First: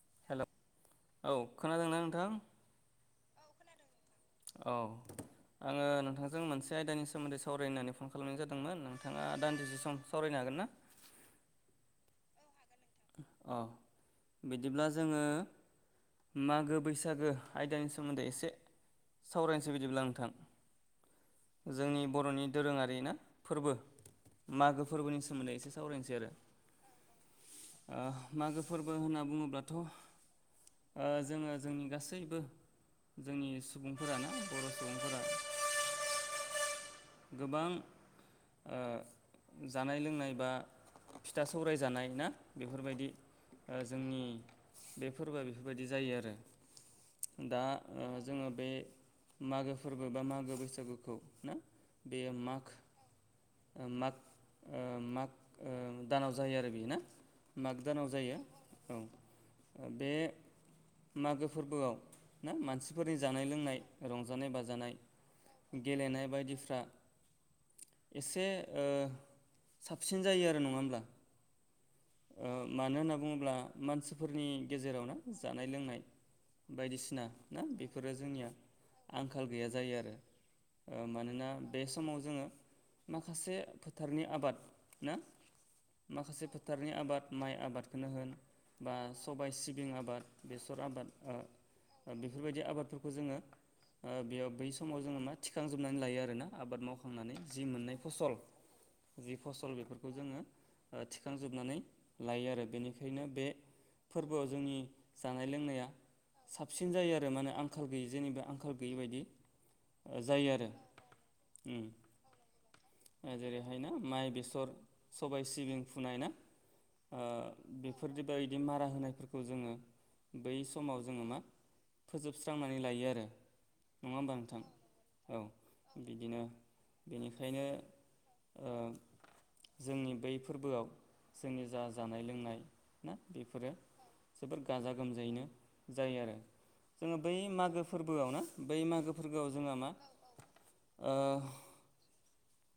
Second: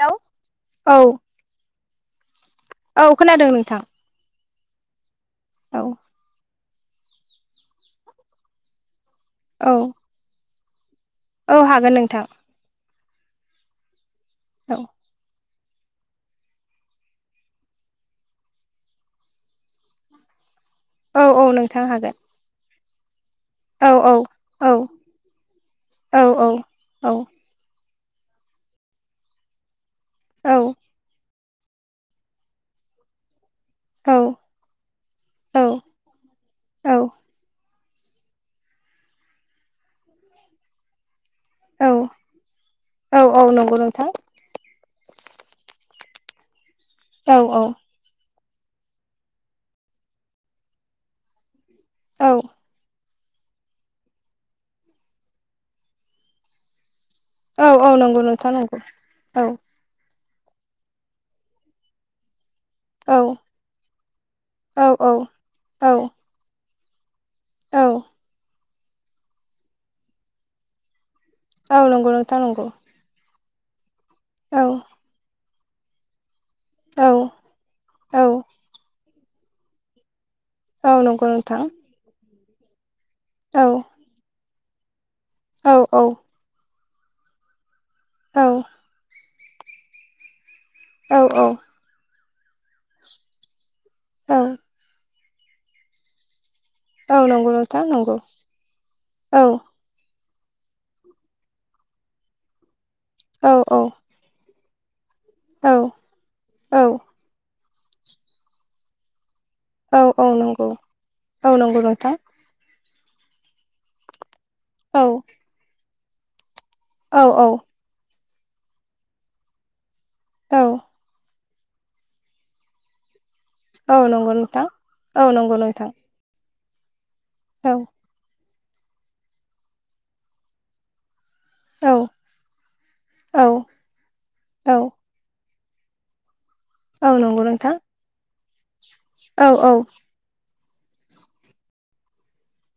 Hello hello औ खोनादोंना नोंथां? औ खोनादों नोंथां। औ औ आङो नोंथांजों मोनसे आयदानि सोमोन्दै सावरायनो होननानै फन खालामनाय जादोंमोन नोंथां नोंथाङा औ दानदिसे सम सावरायनो हागोन ना? औ हागोन नोंथां। अ औ बिदिब्ला जोङो मागो बैसागो आयदानि सोमोन्दै एसे सावरायनोसै बिदिब्ला नोंथां। औ औ नोंथां जोंनि हागोन बर'नि दोरोङारिना। फोरबो औ औ औ मागो फोरबोनि सोमोन्दै एसे सावरायनोसै औ आरो। औ औ ओ मागो फोरबो होनना बुङोब्लाथ' ओ औ जोङो। जोंनि गासैबो जोंनि [unintelligible] ओ जानाय लोंनाय बा फिथा सौराय औ जानाय औ ना। बेफोरबायदि औ औ नंगौ ओ नोंथां जोंनि बे फोरबोआ बेफोरबायदि जायो आरो। औ औ दा ओ जोङो बे मागो फोरबो बा मागो बैसागुखौ ना। बेयो औ माख ओ माग ओ माग दानाव जायो आरो बे ना। औ माग औ दानाव नंगौ जायो नोंथां नंगौ औ। बे मागो फोरबोआव ना मानसि फोरनि औ जानाय लोंनाय रंजानाय औ बाजानाय औ औ गेलेनाय बायदिफ्रा औ एसे ओ साबसिन जायो आरो नङा होमब्ला? औ नंगौ नों ओ मानो होनना बुङोब्ला मानसिफोरनि औ गेजेरावनो जानाय लोंनाय। औ बायदिसिना ना बेफोरो औ जोंनिया आंखाल गैया जायो आरो। औ ओ नंगौ मानोना नोंथां बे समाव जोङो माखासे औ फोथारनि आबाद ना औ औ माखासे फोथारनि आबाद माइ आबादखोनो होन बा सबाय सिबिं आबाद। बेसर आबाद औ ओ बेफोरबायदि आबादफोरखौ जोङो ओ औ बेयाव बै समाव जोङो मा थिखांजोबनानै लायो आरोना आबाद माव औ बोखांनानै नंगौ जि नोंथां मोननाय नंगौ फसल जि औ फसल बेफोरखौ जोङो ओ थिखांजोबनानै लायो आरो बेनिखायनो बे औ फोरबोआव जोंनि जानाय औ लोंनाया औ औ साबसिन जायो आरो माने आंखाल गैयि जेनिबो आंखाल गैयि बायदि। औ औ जायो आरो नंगौ औ नंगौ उम। नोंथां ओ जेरैहाय ना माइ बेसर औ सबाय सिबिं फुनाय ना। ओ औ औ बेफोरदि बायदि मारा होनायफोरखौ जोङो बै औ समाव। जोङो मा फोजोबस्रांनानै लायो आरो। औ नङा होमबा नंगौ नोंथां औ नंगौ नोंथां। बिदिनो बेनिखायनो औ ओ जोंनि बै फोरबोआव जोंनि जा औ जानाय लोंनाय ना औ बेफोरो जोबोद औ गाजा गोमजायैनो जायो आरो। जोङो औ बै नंगौ नोंथां मागो फोरबोआव ना बै मागो औ फोरबोआव औ जोंहा मा ओ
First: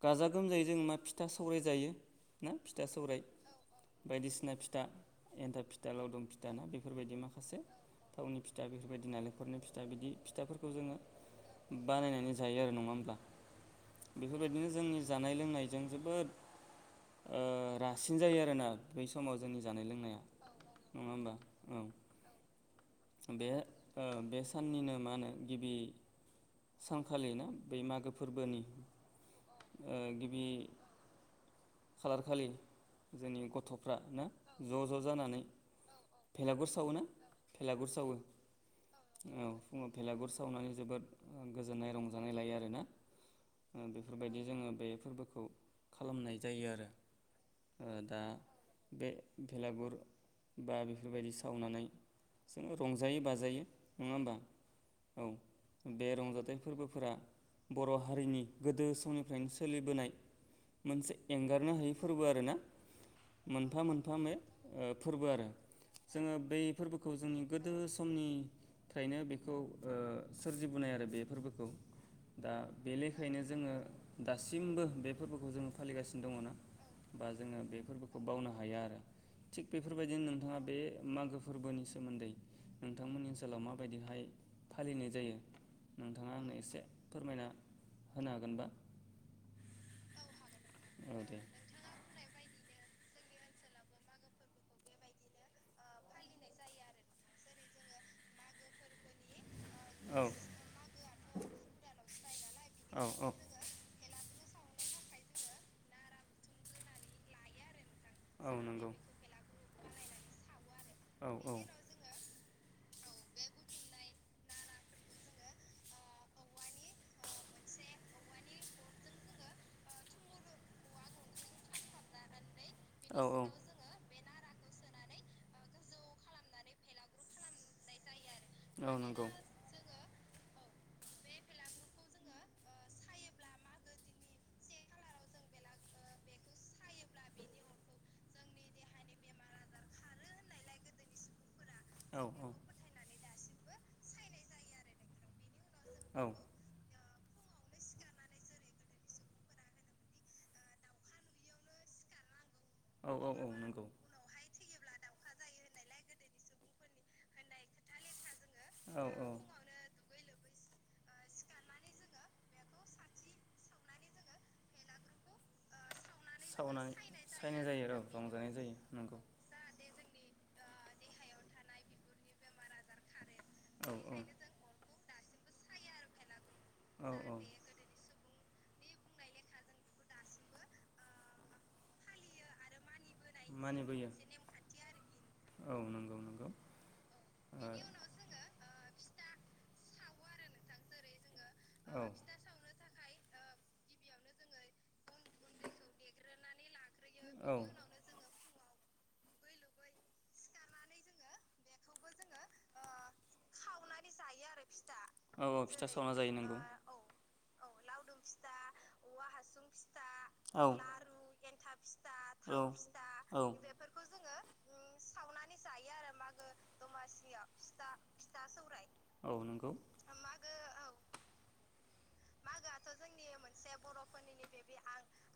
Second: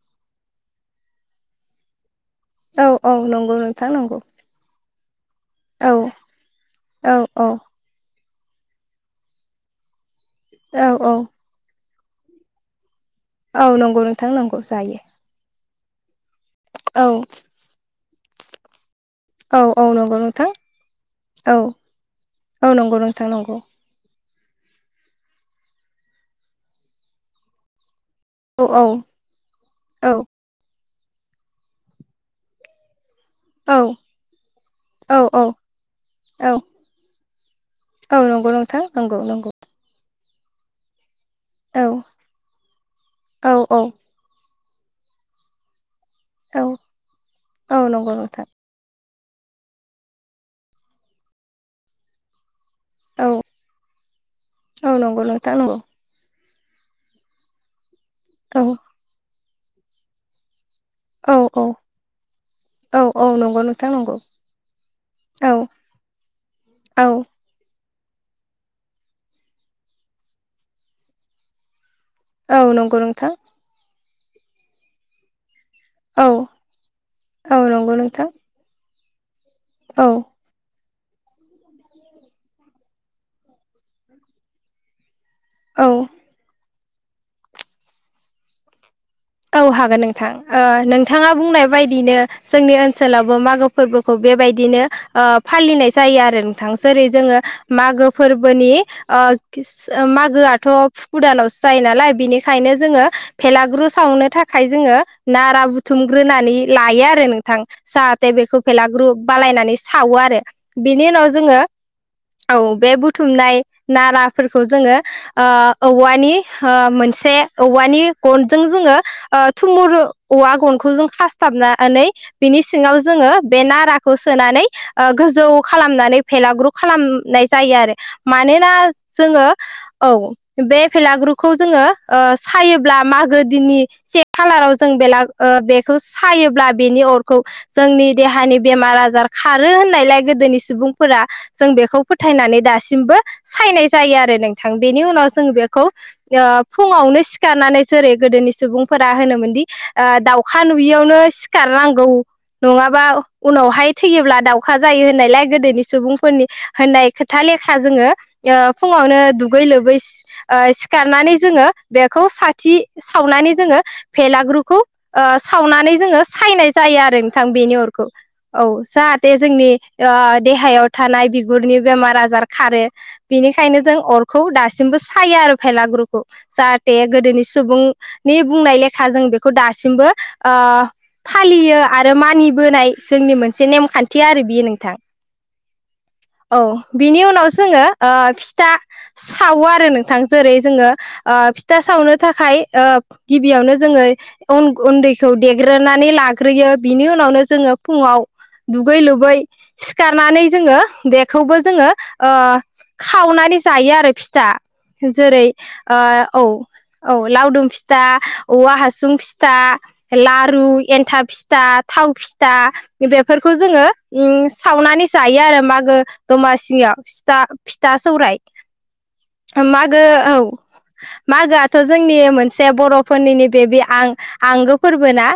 गाजा गोमजायै जों मा फिथा सौराइ जायो। ना फिथा औ औ सौराइ। नंगौ नोंथा नंगौ। दिसिना फिथा एन्थाब औ फिथा लावदुम फिथा ना औ बेफोरबायदि औ माखासे थावनि फिथा बेफोरबायदि नालेंखरनि फिथा बिदि फिथाफोरखौ औ जोङो औ बानायनानै जायो आरो नङा होमब्ला औ नंगौ नोंथां नंगौ बेफोरबायदिनो जोंनि जायो जा नाय लोंनायजों जोबोद औ ओ रासिन जायो आरोना। बै समाव जोंनि औ औ जानाय नंगौ लोंनाया नोंथां नङा होमबा औ। औ नंगौ नोंथां बे नंगौ। ओ बे साननिनो मा होनो गिबि सानखालि ना बै मागो फोरबोनि औ ओ औ गिबि खालार खालि जोंनि गथ औ फ्रा ना ज' ज' औ जानानै औ औ भेलागुर सावोना? भेलागुर सावो औ नंगौ नोंथां नंगौ नंगौ फुङाव। भेलागुर सावनानै जोबोद ओ औ गोजोननाय रंजानाय लायो आरोना औ ओ बेफ औ बेफोरबायदि जोङो बे फोरबोखौ खालामनाय जायो आरो औ ओ नंगौ दा नोंथां बे भलागुर बा बेफोरबायदि सावनानै जोङो रंजायो औ बाजायो नङा होमबा नंगौ औ। नोंथां नंगौ बे रंजाथाइ फोरबोफोरा बर' हारिनि औ गोदो समनिफ्रायनो सोलिबोनाय मोनसे औ औ एंगारनो हायि फोरबो आरो ना। औ औ नंगौ मोनफा नोंथां मोनफा नंगौ ओ फोरबो आरो औ जोङो बै औ फोरबोखौ जोंनि गोदो समनिफ्रायनो बेखौ ओ सोरजिबोनाय आरो बे फोरबोखौ। दा औ बे नंगौ नोंथां लेखायैनो जोङो दासिमबो बे फोरबोखौ जों फालिगासिनो औ दङ ना बा औ जोङो बे नंगौ फोरबोखौ नोंथां बावनो हाया आरो। थिक औ बेफोरबायदिनो नोंथाङा बे मागो फोरबोनि सोमोन्दै नोंथांमोननि ओनसोलाव माबायदिहाय फालिनाय जायो औ नोंथाङा आंनो एसे फोरमायना होनो हागोनबा? औ हागोन नोंथां ओ औ नोंथाङा दे बुंनाय बायदिनो जोंनि ओनसोलावबो मागो फोरबोखौ बेबायदिनो ओ फालिनाय जायो आरो नोंथां जेरै जोङो मागो फोरबोनि ओ किस ओ मागोआथ' भुक दानावसो जायो नालाय बिनिखायनो जोङो नालाय भेलाग्रुस खावनो थाखाय जोङो नारा बुथुमग्रोनानै लायो आरो नोंथां जा थे बेखौ फेलाग्रुप बालायनानै सावो आरो बिनि उनाव सावो जोङो औ बे बुथुमनाय नाराफोरखौ जोङो ओ औवानि ओ मोनसे औवानि गन जों जोङो ओ थुमुरु औवा गनखौ जों खासथाबनानै बेनि सिङाव जोङो बे नारा खौ सोनानै ओ गोजौ खालामनानै भेलाग्रु खालामनाय जायो आरो। मानोना जोङो औ बे भेलाग्रुखौ जोङो ओ साइयोब्ला मागो दिननि से खालाराव जों बेला ओ बेखौ साइयोब्ला बेनि अरखौ जोंनि देहानि बेमार आजार खारो होननायलाय गोदोनि सुबुंफोरा जों बेखौ फोथायनानै दासिमबो सायनाय जायो आरो नोंथां बेनि उनाव जों बेखौ ओ फुङावनो सिखारनानै जेरै गोदोनि सुबुंफोरा होनोमोनदि ओ दाउखा नुयियावनो सिखारनांगौ नङाबा उनावहाय थैयोब्ला दाउ खा जायो होननायलाइ गोदोनि सुबुंफोरनि होननाय खोथा लेखा जोङो ओ फुङावनो दुगै लोबै ओ सिखारनानै जोङो बेखौ साथि सावनानै जोङो भेलाग्रुखौ ओ सावनानै जोङो सायनाय जायो आरो नोंथां बेनि अरखौ रंजानाय औ जायो नंगौ जाहाथे जोंनि ओ देहायाव थानाय बिगुरनि बेमार आजार खारो बिनिखायनो जों अरखौ दासिमबो सायो आरो फेलागुरुखौ जाहाथे भेलागुरखौ गोदोनि सुबुंनि बुंनाय लेखा जों बेखौ दासिमबो ओ फालियो आरो मानिबोनाय जोंनि मोनसे नेमखान्थि आरो बियो नोंथां। औ नंगौ नंगौ औ बिनि जोङो ओ फिथा सावो आरो नोंथां जेरै जोङो ओ फिथा सावनो थाखाय ओ गिबियावनो जोङो अन गुन्दैखौ देग्रोनानै लाग्रोयो बिनि उनावनो जोङो फुङाव दुगै लोबै सिखारनानै जोङो बेखौबो जोङो ओ खावनानै जायो आरो फिथा जेरै औ औ जायो ओ औ औ लावदुम फिथा औवा हासुं फिथा औ लारु एन्था फिथा थाव फिथा बे फोरखौ फिथा जोङो उम सावनानै जायो आरो मागो दमासियाव फिथा फिथा सौराय औ नंगौ मागो औ मागो आ थ जोंनि मोनसे बर'फोरनिनो बेबि आं आंगो फोरबो ना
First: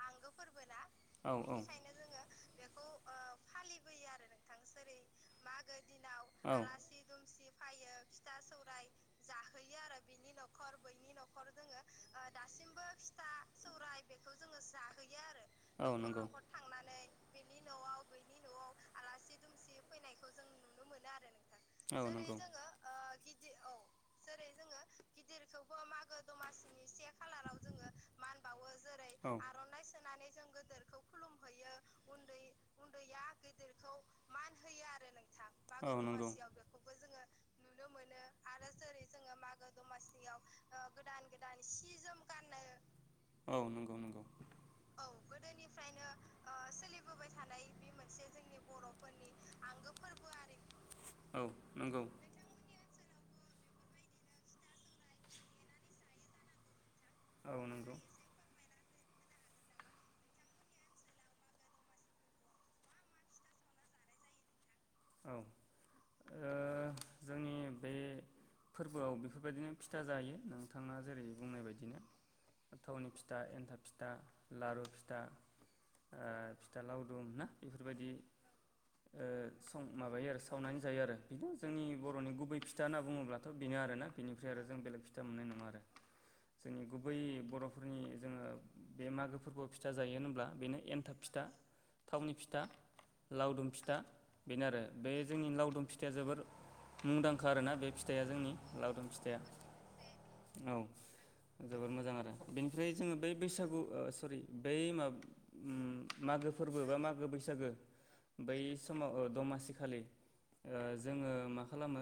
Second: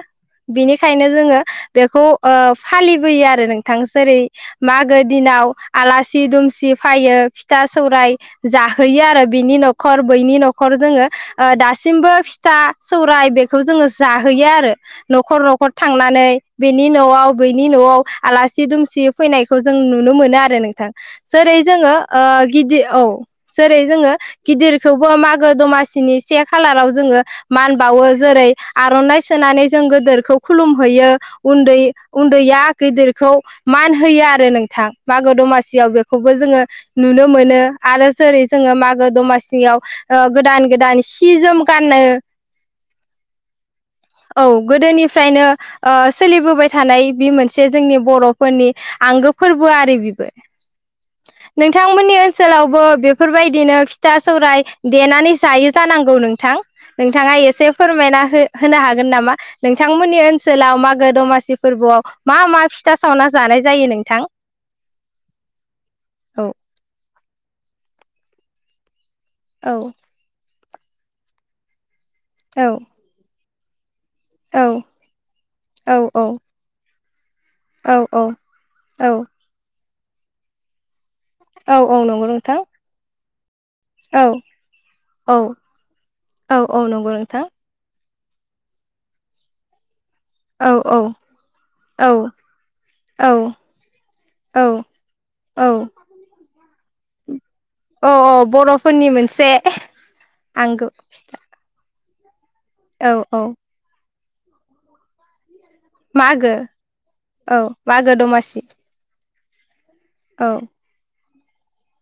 बिनिखायनो औ जोङो बेखौ ओ फालिबोयो आरो नोंथां जेरै मागो दिनाव आलासि दुमसि फायो फिथा सौर जाहोयो आरो बिनि न' खर बैनि न'खर जोङो ओ दासिमबो फिथा सौराय बेखौ जोङो जाहोयो आरो न'खर न'खर थांनानै बेनि न'आव बेनि न'आव आलासि दुमसि फैनायखौ जों नुनो मोनो आरो नों थां जेरै जोङो नों ओ गिदिर औ जेरै जोङो गिदिरखौबो मागो दमासिनि से खालाराव जोंङो मानबावो जेरै आर'नाइ सोनानै जों गोदोरखौ खुलुमहैयो उन्दै उन्दैया गिदिरखौ मान होयो आरो नोंथां मागो औ दमासियाव नंगौ बेखौबो जोङो नुनो मोनो आरो जेरै जोङो मागो ओ दमासियाव ओ गोदान गोदान गोदान सि गोदान जोम सि गाननो जोम गाननो औ नंगौ नंगौ औ औ गोदोनिफ्रायनो ओ गोदोनिफ्रायनो ओ सोलिबोबाय थानाय बे सोलिबोबाय थानाय मोनसे बे जोंनि मोनसे जोंनि बर'फोरनि आंगो बर'फोरनि फोरबो आंगो आरो बेबो फोरबोआि औ नंगौ नोंथांमोननि ओनसोलावबो बेफोरबायदिनो फिथा सौराय देनानै जायो जानांगौ नोंथां। नोंथाङा औ एसे नंगौ फोरमायना हो-होनो हागोन नामा? नोंथांमोननि ओनसोलाव मागो दमासि फोरबोआव मा मा फिथा सावना जानाय जायो नोंथां। औ औ ओ जोंनि बे फोरबोआव बेफोरबायदिनो औ फिथा जायो नोंथाङा जेरै बुंनाय बायदिनो औ थावनि फिथा एन्थाब फिथा औ लारु फिथा औ ओ फिथा लावदुम ना औ बेफोरबायदि औ औ ओ सं माबायो आरो सावनानै जायो आरो बिनो जोंनि औ औ नंगौ बर'नि नोंथां गुबै फिथा होनना बुङोब्ला। बेनो आरोना औ बेनिफ्राय आरो जों बेलेग फिथा औ मोननाय नङा आरो औ जोंनि औ नंगौ गुबै नोंथां बर' फोरनि जोङो बे मागो फोरबोआव फिथा जायो होनब्ला औ बेनो औ एन्थाब फिथा औ थावनि फिथा औ लावदुम फिथा बेनो औ आरो बे जोंनि औ लावदुम फिथाइा जोबोर मुंदांखा आरोना बे फिथाइया औ जोंनि लावदुम बर'फोरनि फिथाइया मोनसे औ आंगो फिथा जोबोर मोजां आरो बेनिफ्राय औ जोङो बै औ बैसागु ओ सरि बै माबा उम मागो फोरबो बा मागो औ बैसागो मागो बै दमासि समाव ओ दमासि खालि औ ओ जोङो मा खालामो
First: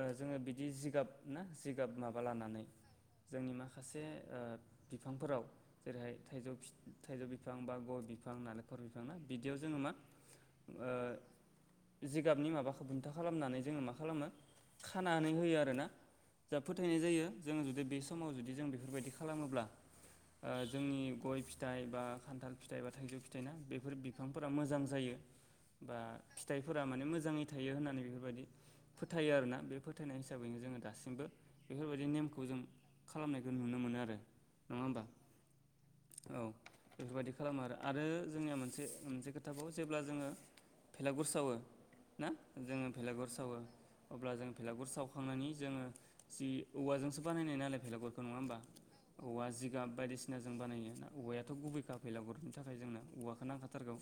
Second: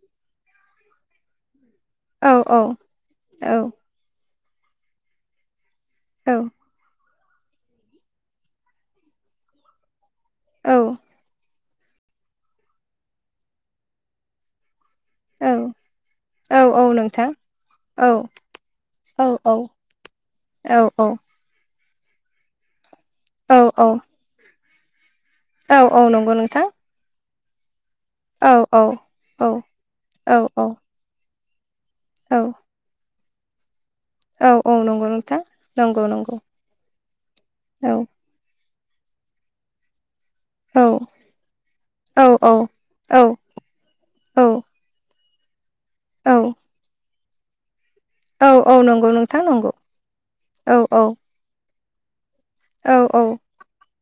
ओ जोङो बिदि जिगाब ना जिगाब माबा औ लानानै औ जोंनि औ माखासे ओ बिफांफोराव जेरैहाय थाइजौ थाइजौ बिफां बा गय बिफां नालेंखर बिफां ना बिदियाव जोङो मा औ ओ जिगाबनि माबाखौ बुन्था खालामनानै जोङो मा खालामो खानानै औ होयो आरोना औ जा औ फोथायनाय जायो नोंथां जोङो जुदि बे औ समाव जुदि जों बेफोरबायदि औ औ खालामोब्ला औ ओ औ जोंनि गय फि फिथाइ बा खान्थाल फिथाइ बा थाइजौ फिथाइ औ ना बेफोर बिफांफोरा मोजां जायो औ बा औ नंगौ नोंथां फिथाइफोरा माने मोजाङै थायो होननानै बेखौ औ औ बेफोरबायदि फोथायो औ आरोना बे फोथायनाय औ हिसाबैनो जोङो दासिमबो बेफोरबायदि नेमखौ औ जों खालामनायखौ नुनो मोनो आरो औ औ नङा होमबा नंगौ नोंथा नंगौ नंगौ औ बेफोरबायदि खालामो आरो औ आरो जोंनिया मोनसे मोनसे खोथाखौाव जेब्ला जोङो औ भेलागुर सावो औ ना औ जोङो भेलागुर सावो अब्ला जों औ भेलागुर सावखांनानै जोङो औ जि औवाजोंसो बानायनाय नालाय भेलागुर। नङा औ होमबा औ नंगौ नोंथां औवा नंगौ जिगाब बायदिसिना जों औ बानायो औ ना औवायाथ' गुबैखा। भेलागुरनो थाखाय औ जोंनो औ औवाखौ नांखाथारगौ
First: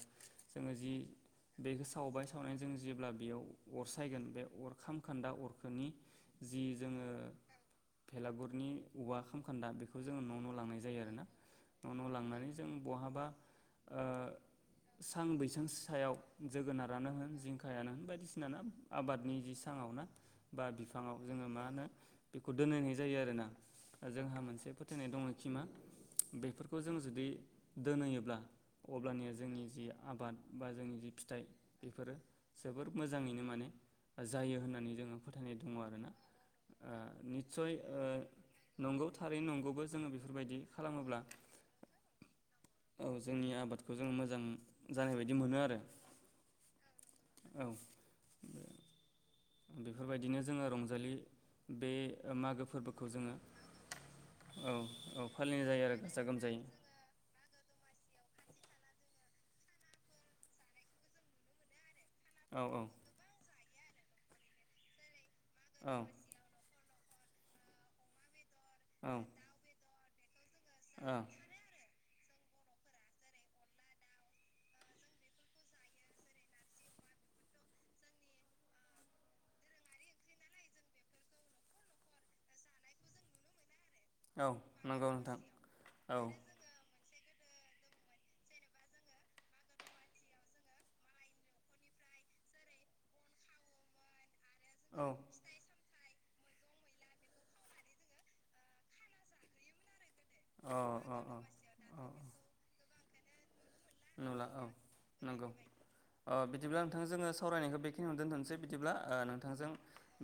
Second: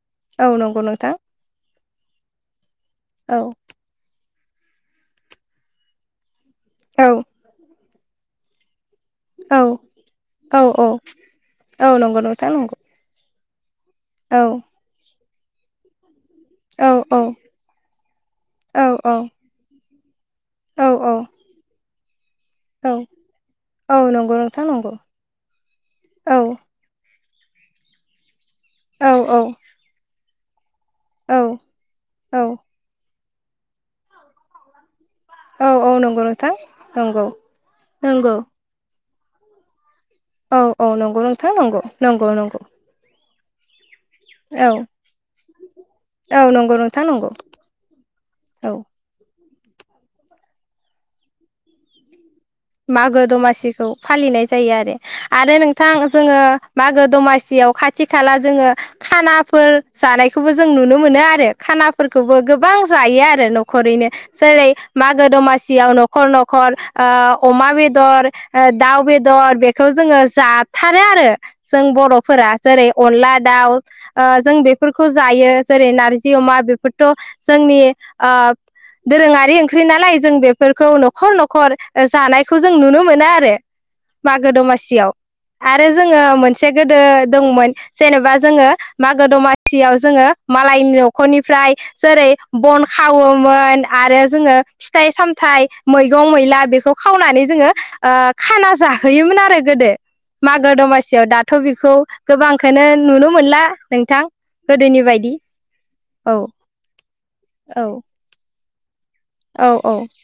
औ जोङो नंगौ जि। नोंथां बेखौ सावबाय सावनायजों जेब्ला औ बेयाव जेब्ला अरसायगोन बे अरखाम खान्दा अरखोनि। जि औ जोङो भेलागुरनि। औवा औ खामखान्दा बेखौ जोङो न' न' औ लांनाय जायो आरोना औ न' न' नंगौ लांनानै नोंथां जों नंगौ बहाबा। ओ औ सां बैसां सायाव। औ जोगोनारानो होन जिंखायानो होन बायदिसिना औ आबादनि जि साङाव ना। बा औ बिफाङाव जोङो मा होनो। बेखौ दोनहैनाय जायो आरोना औ नंगौ जोंहा नोंथां मोनसे नंगौ फोथायनाय दङखि मा औ औ बेफोरखौ। खौ जों जुदि दोनहोैयोब्ला अब्लानिया जोंनि जि आबाद बा जोंनि। जाय औ बेफोरो औ जोबोर मोजाङैनो माने जायो होन्नानै जोङो। फोथायनाय औ दङो औ आरोना नंगौ नोंथां ओ नंगौ निसय ओ नंगौ नंगौ थारै नंगौबो जोङो। बेफोरबायदि औ अ खालामोब्ला नंगौ नोंथां नंगौ नंगौ। औ जोंनि आबादखौ जों मोजां औ जानाय बायदि मोनो आरो। औ नंगौ नोंथां नंगौ। औ। औ बेफोरबायदिनो जोङो रंजालि बे मागो। फोरबोखौ मागो जोङो दमासिखौ फालिनाय जायो औ आरो औ आरो फालिनाय जायो नोंथां गाजा जोङो गोमजायै मागो दमासि। सियाव खाथि खाला जोङो खानाफोर जानायखौबो जों नुनो मोनो आरो। खानाफोरखौबो औ गोबां औ जायो आरो न'खरैनो जेरै मागो दमासि। सियाव औ न'खर न'खर ओ अमा बेदर ओ दाउ औ बेदर बेफ। बे खौ जोङो जाथारो औ आरो जों बर'फोरा जेरै अनला दाउ। ओ जों बेफोरखौ जायो जेरै नारजि अमा बेफोरथ' जोंनि ओ। दोरोङारि ओंख्रि नालाय जों बेफोरखौ न'खर न'खर ओ। जानायखौ जों नुनो मोनो आरो औ मागो नंगौ दमासियाव नोंथां आरो औ जोङो मोनसे। मोनसे गोदो दंमोन। जेनेबा जोङो मागो दमासियाव जोङो मालायनि न'खरनिफ्राय। जेरै बन खावोमोन आरो जोङो। औ फिथाइ सामथाइ मैगं मैला बेखौ। खावनानै जोङो ओ खाना जाहोयोमोन आरो गोदो। मागो अ अ दमासियाव अ दाथ' बेखौ अ गोबांखौ नुनो मोनला। नोंथां नुला औ गोदोनि बायदि नंगौ औ बिदिब्ला नोंथां जोङो सावरायनायखौ औ बेखिनियावनो दोनथनोसै बिदिब्ला ओ औ नोंथांजों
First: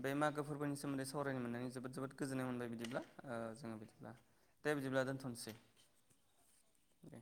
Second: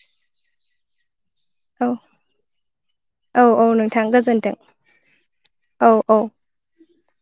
बे मागो फोरबोनि सोमोन्दै सावरायनो मोननानै औ जोबोद जोबोद गोजोननाय मोनबाय बिदिब्ला ओ औ औ जोङो नोंथां बिदिब्ला गोजोन्थों दे बिदिब्ला दोनथ'नोसै। औ औ। दे।